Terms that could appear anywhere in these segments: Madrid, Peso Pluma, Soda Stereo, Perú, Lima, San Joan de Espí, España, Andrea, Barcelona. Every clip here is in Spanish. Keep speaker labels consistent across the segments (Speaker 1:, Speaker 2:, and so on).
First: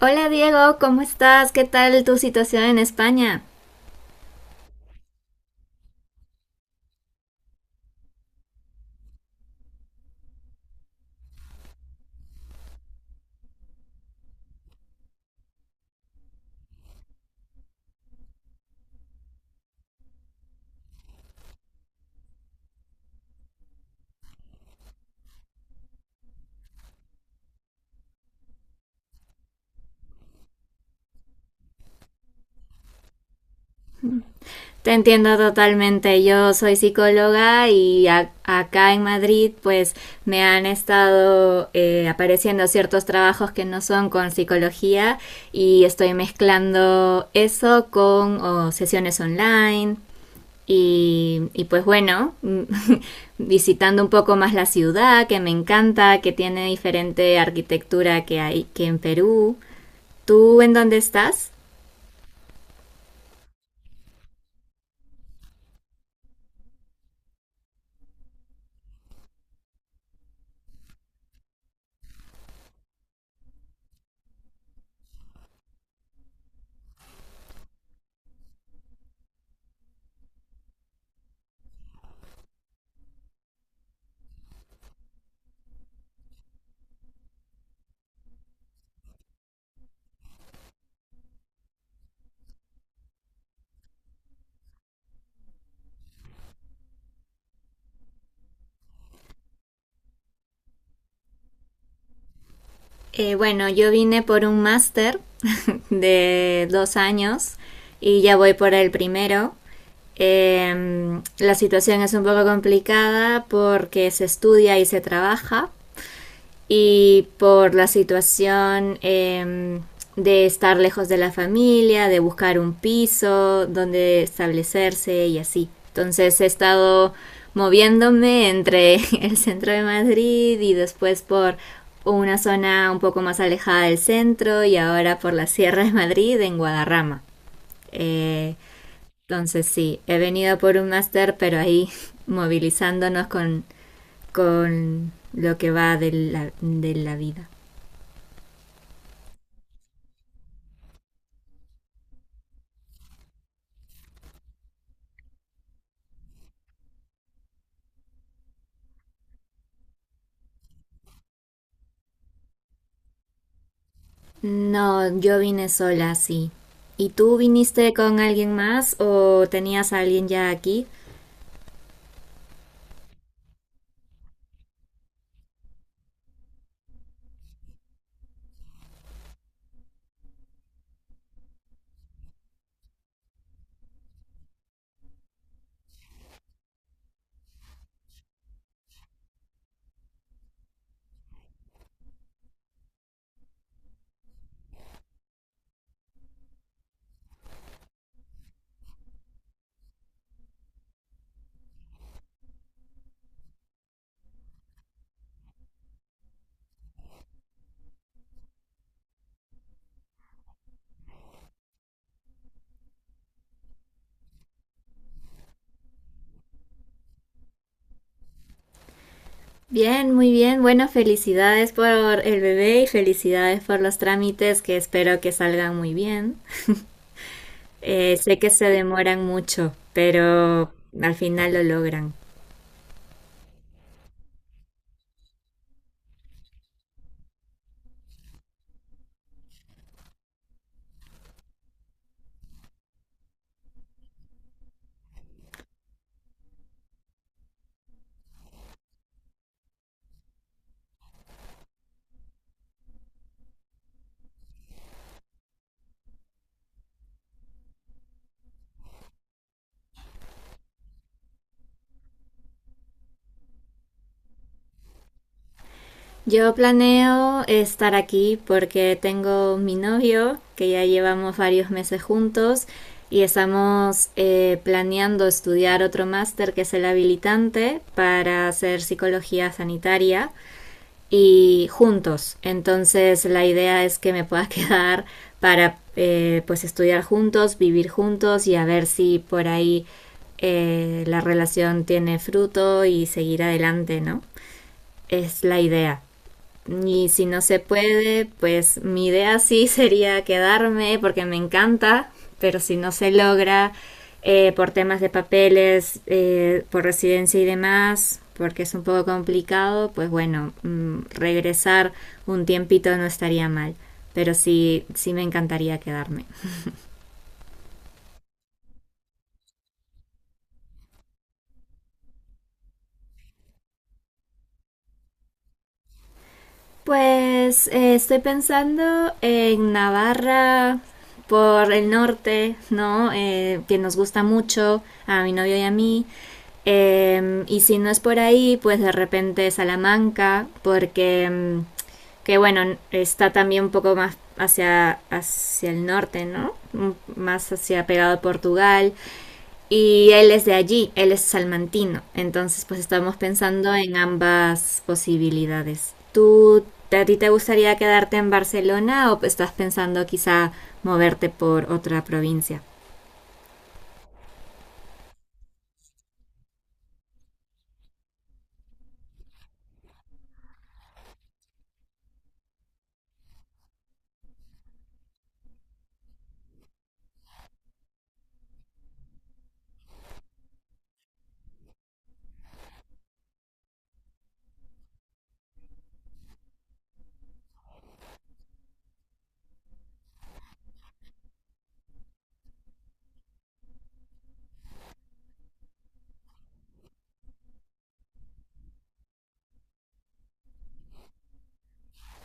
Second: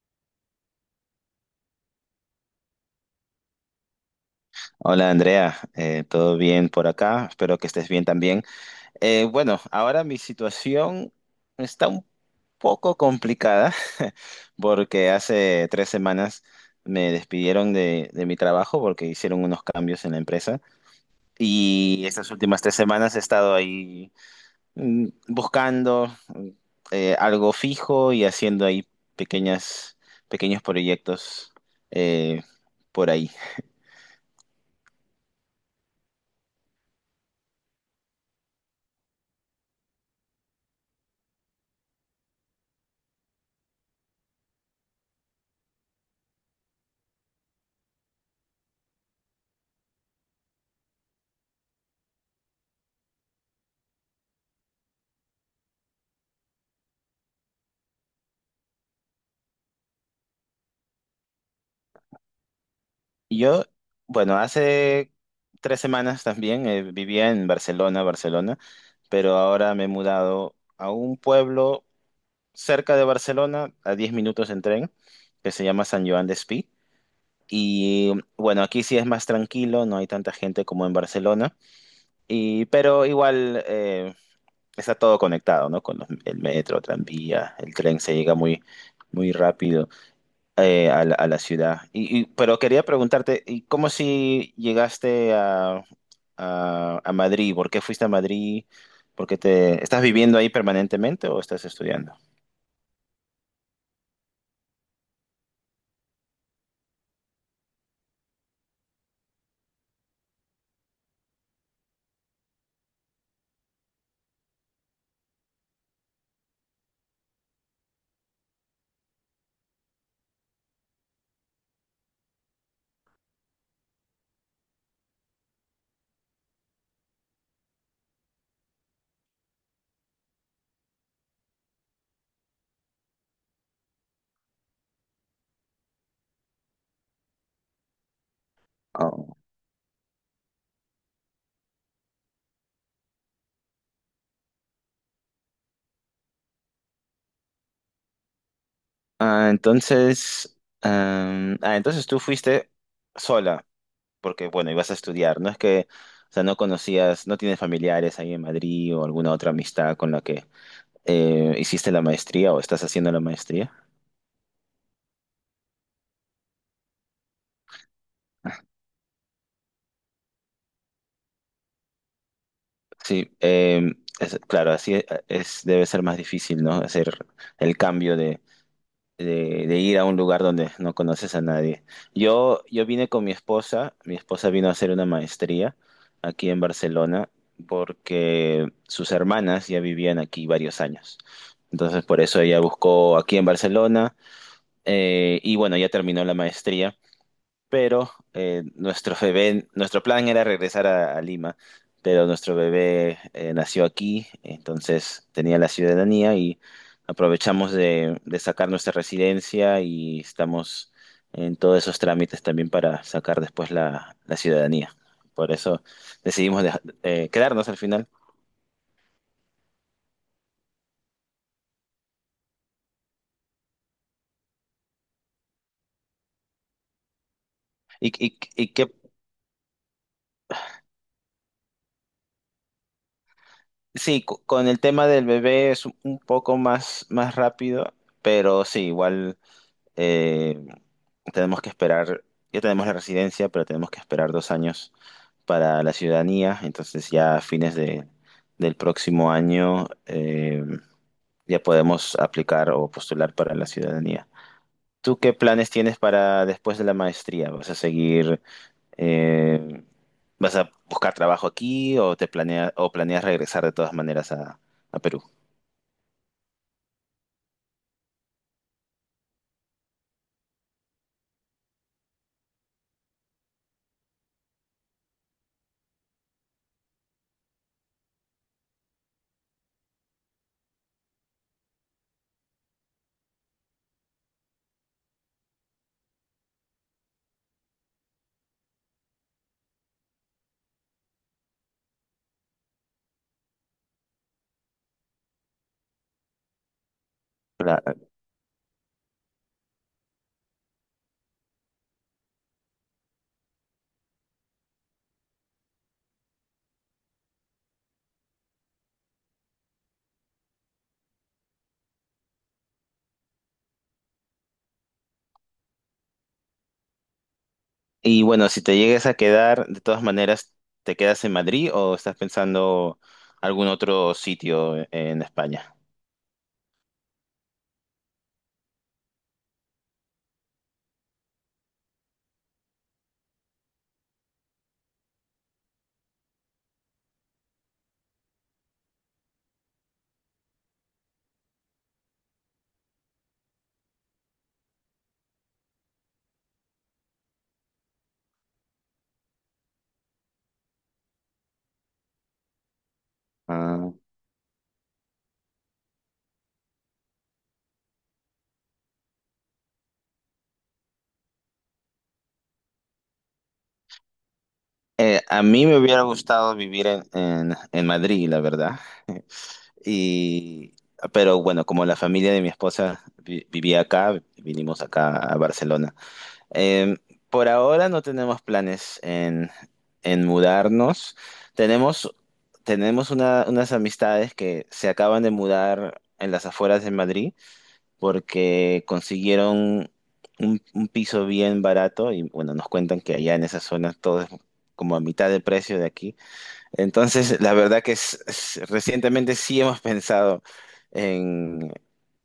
Speaker 1: Hola Diego, ¿cómo estás? ¿Qué tal tu situación en España?
Speaker 2: Hola Andrea, ¿todo bien por acá? Espero que estés bien también. Bueno, ahora mi situación está un poco complicada porque hace 3 semanas me despidieron de mi trabajo porque hicieron unos cambios en la empresa y estas últimas 3 semanas he estado ahí buscando algo fijo y haciendo ahí pequeñas, pequeños proyectos eh, por ahí.
Speaker 1: Te entiendo totalmente. Yo soy psicóloga y acá en Madrid pues me han estado apareciendo ciertos trabajos que no son con psicología y estoy mezclando eso con sesiones online y, pues bueno, visitando un poco más la ciudad que me encanta, que tiene diferente arquitectura que hay que en Perú. ¿Tú en dónde estás?
Speaker 2: Yo, bueno, hace 3 semanas también vivía en Barcelona, pero ahora me he mudado a un pueblo cerca de Barcelona, a 10 minutos en tren, que se llama San Joan de Espí. Y bueno, aquí sí es más tranquilo, no hay tanta gente como en Barcelona, y, pero igual está todo conectado, ¿no? Con el metro, tranvía, el tren se llega muy rápido a a la ciudad. Y, pero quería preguntarte, ¿y cómo si llegaste a Madrid? ¿Por qué fuiste a Madrid? ¿Por qué te estás viviendo ahí permanentemente o estás estudiando?
Speaker 1: Bueno, yo vine por un máster de 2 años y ya voy por el primero. La situación es un poco complicada porque se estudia y se trabaja y por la situación de estar lejos de la familia, de buscar un piso donde establecerse y así. Entonces he estado moviéndome entre el centro de Madrid y después por una zona un poco más alejada del centro y ahora por la Sierra de Madrid en Guadarrama. Eh,
Speaker 2: Oh.
Speaker 1: entonces sí, he venido por un máster, pero ahí movilizándonos con lo que va de de la vida.
Speaker 2: Ah, entonces, ah, entonces tú fuiste sola, porque bueno, ibas a estudiar. No es que, o sea, no conocías, no tienes familiares ahí en Madrid o alguna otra amistad con la que hiciste la maestría o estás haciendo la maestría.
Speaker 1: No, yo vine sola, sí. ¿Y tú viniste con alguien más o tenías a alguien ya aquí?
Speaker 2: Sí, claro, así es, debe ser más difícil, ¿no? Hacer el cambio de ir a un lugar donde no conoces a nadie. Yo vine con mi esposa vino a hacer una maestría aquí en Barcelona porque sus hermanas ya vivían aquí varios años. Entonces, por eso ella buscó aquí en Barcelona y bueno, ya terminó la maestría pero nuestro bebé, nuestro plan era regresar a Lima, pero nuestro bebé nació aquí, entonces tenía la ciudadanía y aprovechamos de sacar nuestra residencia y estamos en todos esos trámites también para sacar después la ciudadanía. Por eso decidimos quedarnos al final.
Speaker 1: Bien, muy bien. Bueno, felicidades por el bebé y felicidades por los trámites que espero que salgan muy bien.
Speaker 2: Y,
Speaker 1: Sé
Speaker 2: y,
Speaker 1: que se
Speaker 2: y que
Speaker 1: demoran mucho, pero al final lo logran.
Speaker 2: sí, con el tema del bebé es un poco más rápido, pero sí, igual. eh, Tenemos que esperar, ya tenemos la residencia, pero tenemos que esperar 2 años para la ciudadanía, entonces ya a fines del próximo año ya podemos aplicar o postular para la ciudadanía. ¿Tú qué planes tienes para después de la maestría? ¿Vas a seguir, eh, vas a buscar trabajo aquí o te planeas regresar de todas maneras a Perú?
Speaker 1: Yo planeo estar aquí porque tengo mi novio, que ya llevamos varios meses juntos, y estamos planeando estudiar otro máster que es el habilitante para hacer psicología sanitaria y juntos. Entonces la idea es que me pueda quedar para pues estudiar juntos, vivir juntos y a ver si por ahí la relación tiene fruto y seguir adelante, ¿no? Es la idea. Y si no se puede, pues mi idea sí sería quedarme porque me encanta, pero si no se logra por temas de papeles, por residencia y demás, porque es un poco complicado, pues bueno, regresar un tiempito no estaría mal, pero sí, sí me encantaría quedarme.
Speaker 2: Y bueno, si te llegues a quedar, de todas maneras, ¿te quedas en Madrid o estás pensando algún otro sitio en España?
Speaker 1: Pues estoy pensando en Navarra por el norte, ¿no? Que nos gusta mucho a mi novio y a mí. Y si no es por ahí, pues de repente Salamanca, porque que bueno, está también un poco más hacia, hacia el norte, ¿no? Más hacia pegado a Portugal. Y él es de allí, él es salmantino. Entonces, pues estamos pensando
Speaker 2: Ah.
Speaker 1: en ambas posibilidades. ¿Tú, a ti te gustaría quedarte en Barcelona o estás pensando quizá moverte por otra provincia?
Speaker 2: A mí me hubiera gustado vivir en Madrid, la verdad. Y, pero bueno, como la familia de mi esposa vivía acá, vinimos acá a Barcelona. Em, por ahora no tenemos planes en mudarnos. Tenemos, tenemos unas amistades que se acaban de mudar en las afueras de Madrid porque consiguieron un piso bien barato y bueno, nos cuentan que allá en esa zona todo es como a mitad de precio de aquí. Entonces, la verdad que recientemente sí hemos pensado en,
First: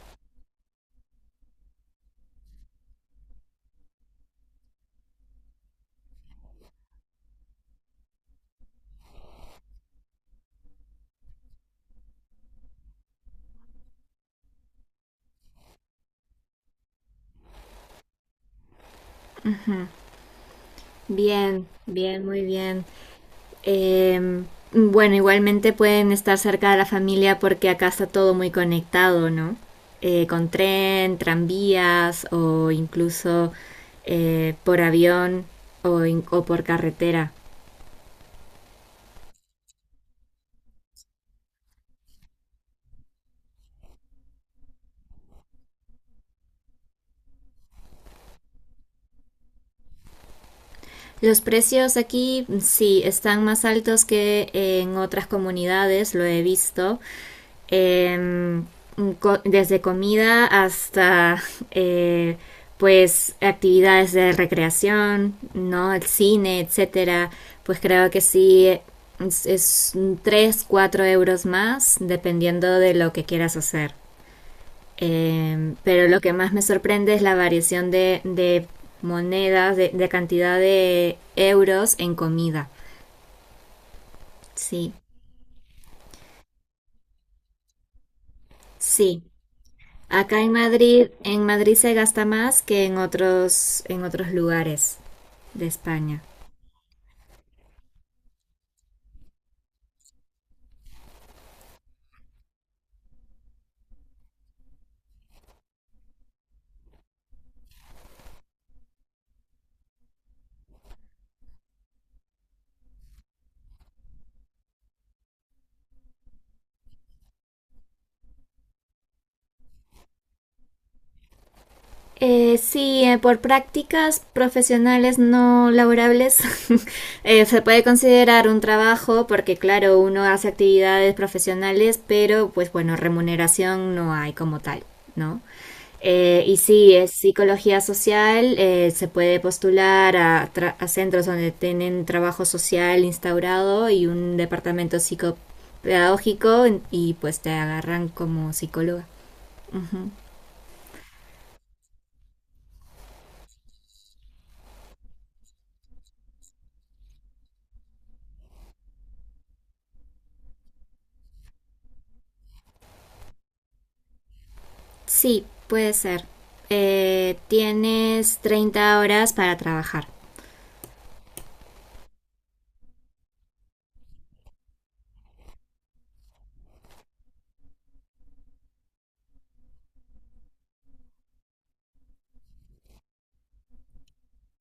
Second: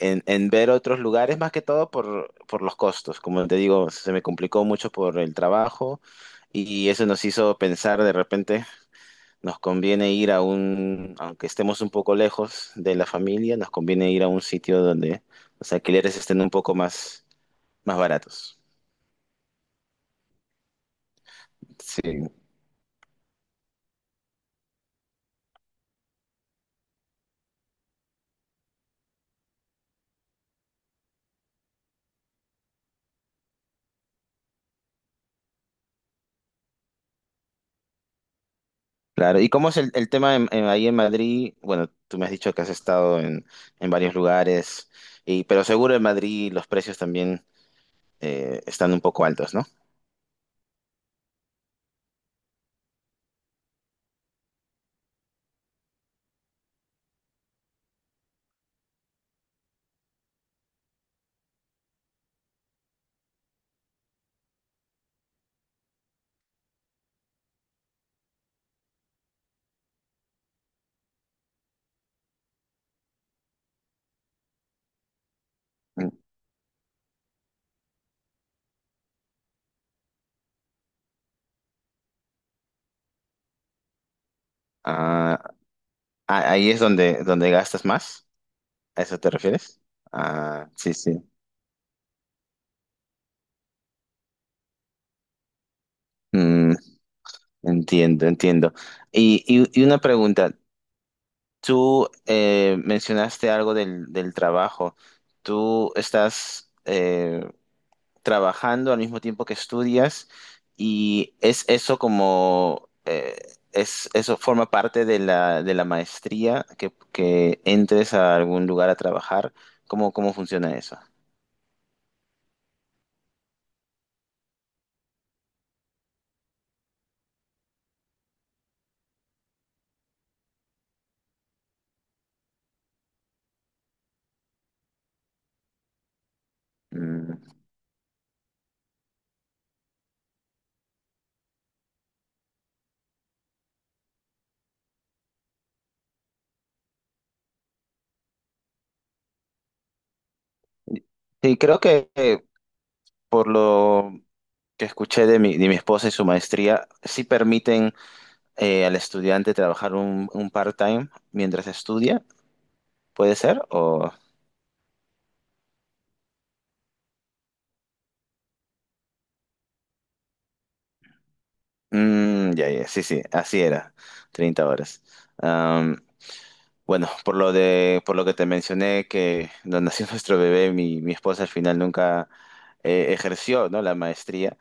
Speaker 2: en ver otros lugares, más que todo por los costos. Como te digo, se me complicó mucho por el trabajo y eso nos hizo pensar de repente, nos conviene ir a un, aunque estemos un poco lejos de la familia, nos conviene ir a un sitio donde los alquileres estén un poco más baratos.
Speaker 1: Bien, bien,
Speaker 2: Sí.
Speaker 1: muy bien. Eh, bueno, igualmente pueden estar cerca de la familia porque acá está todo muy conectado, ¿no? Con tren, tranvías o incluso por avión o por carretera.
Speaker 2: Claro, ¿y cómo es el tema ahí en Madrid? Bueno, tú me has dicho que has estado en varios lugares, y, pero seguro en Madrid los precios también están un poco altos, ¿no?
Speaker 1: Los precios aquí sí están más altos que en otras comunidades, lo he visto. Eh, Desde comida hasta eh, pues actividades de recreación, ¿no? El cine, etcétera. Pues creo que sí es 3, 4 euros más, dependiendo de lo que quieras hacer. Pero
Speaker 2: Mm.
Speaker 1: lo que más me sorprende es la variación de monedas, de, cantidad de euros en comida. Sí,
Speaker 2: Ah, ah, ahí es donde, donde gastas más, ¿a eso
Speaker 1: sí.
Speaker 2: te refieres?
Speaker 1: Acá
Speaker 2: Ah, sí, sí.
Speaker 1: En Madrid se gasta más que en otros lugares de España.
Speaker 2: Mm, entiendo, entiendo. Y, y una pregunta, tú mencionaste algo del trabajo. ¿Tú estás... trabajando al mismo tiempo que estudias y es eso como, eso forma parte de de la maestría, que entres a algún lugar a trabajar. ¿Cómo, cómo funciona eso?
Speaker 1: Sí, por prácticas profesionales no laborables se puede considerar un trabajo porque claro, uno hace actividades profesionales, pero pues bueno, remuneración no hay como tal, ¿no? Y sí, es
Speaker 2: Mm.
Speaker 1: psicología social, se puede postular a, a centros donde tienen trabajo social instaurado y un departamento psicopedagógico y pues te agarran como psicóloga. Ujú.
Speaker 2: Sí, creo que por lo que escuché de mi esposa y su maestría, sí permiten al estudiante trabajar un part-time mientras estudia, ¿puede ser? O...
Speaker 1: Sí, puede ser. Tienes 30 horas para trabajar.
Speaker 2: Mm, ya, ya, sí, sí, así era, 30 horas. Bueno, por lo por lo que te mencioné que donde nació nuestro bebé, mi esposa al final nunca ejerció, ¿no? La maestría,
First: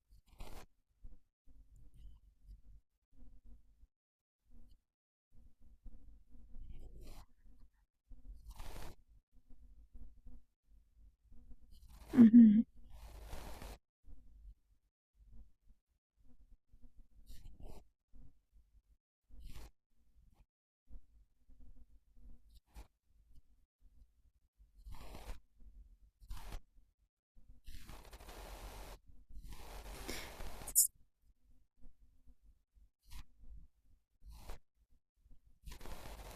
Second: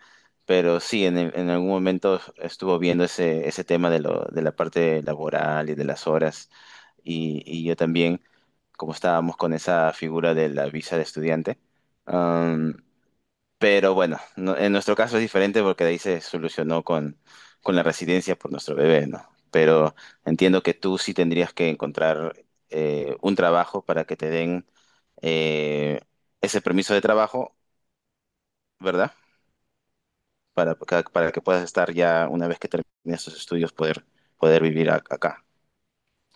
Speaker 2: pero sí, en algún momento estuvo viendo ese tema de lo, de la parte laboral y de las horas, y yo también, como estábamos con esa figura de la visa de estudiante, pero bueno, en nuestro caso es diferente porque de ahí se solucionó con la residencia por nuestro bebé, ¿no? Pero entiendo que tú sí tendrías que encontrar un trabajo para que te den eh, ese permiso de trabajo, ¿verdad? Para para que puedas estar ya, una vez que termines tus estudios, poder, poder vivir acá.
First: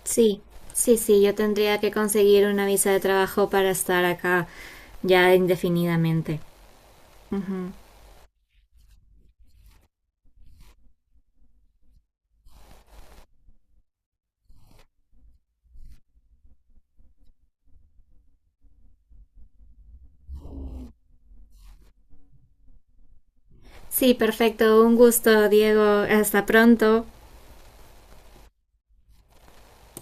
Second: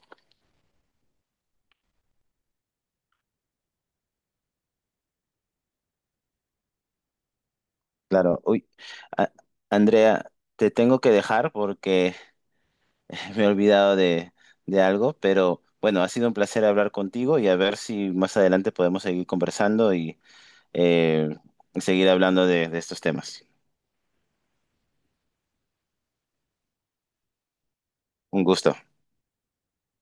Speaker 1: Sí, sí, sí, yo tendría que conseguir una visa de trabajo para estar acá ya indefinidamente. Ujú.
Speaker 2: Claro, uy, a- Andrea, te tengo que dejar porque me he olvidado de algo, pero bueno, ha sido un placer hablar contigo y a ver si más adelante podemos seguir conversando y eh, seguir hablando de estos temas.
Speaker 1: Sí, perfecto, un gusto, Diego. Hasta pronto.
Speaker 2: Un gusto.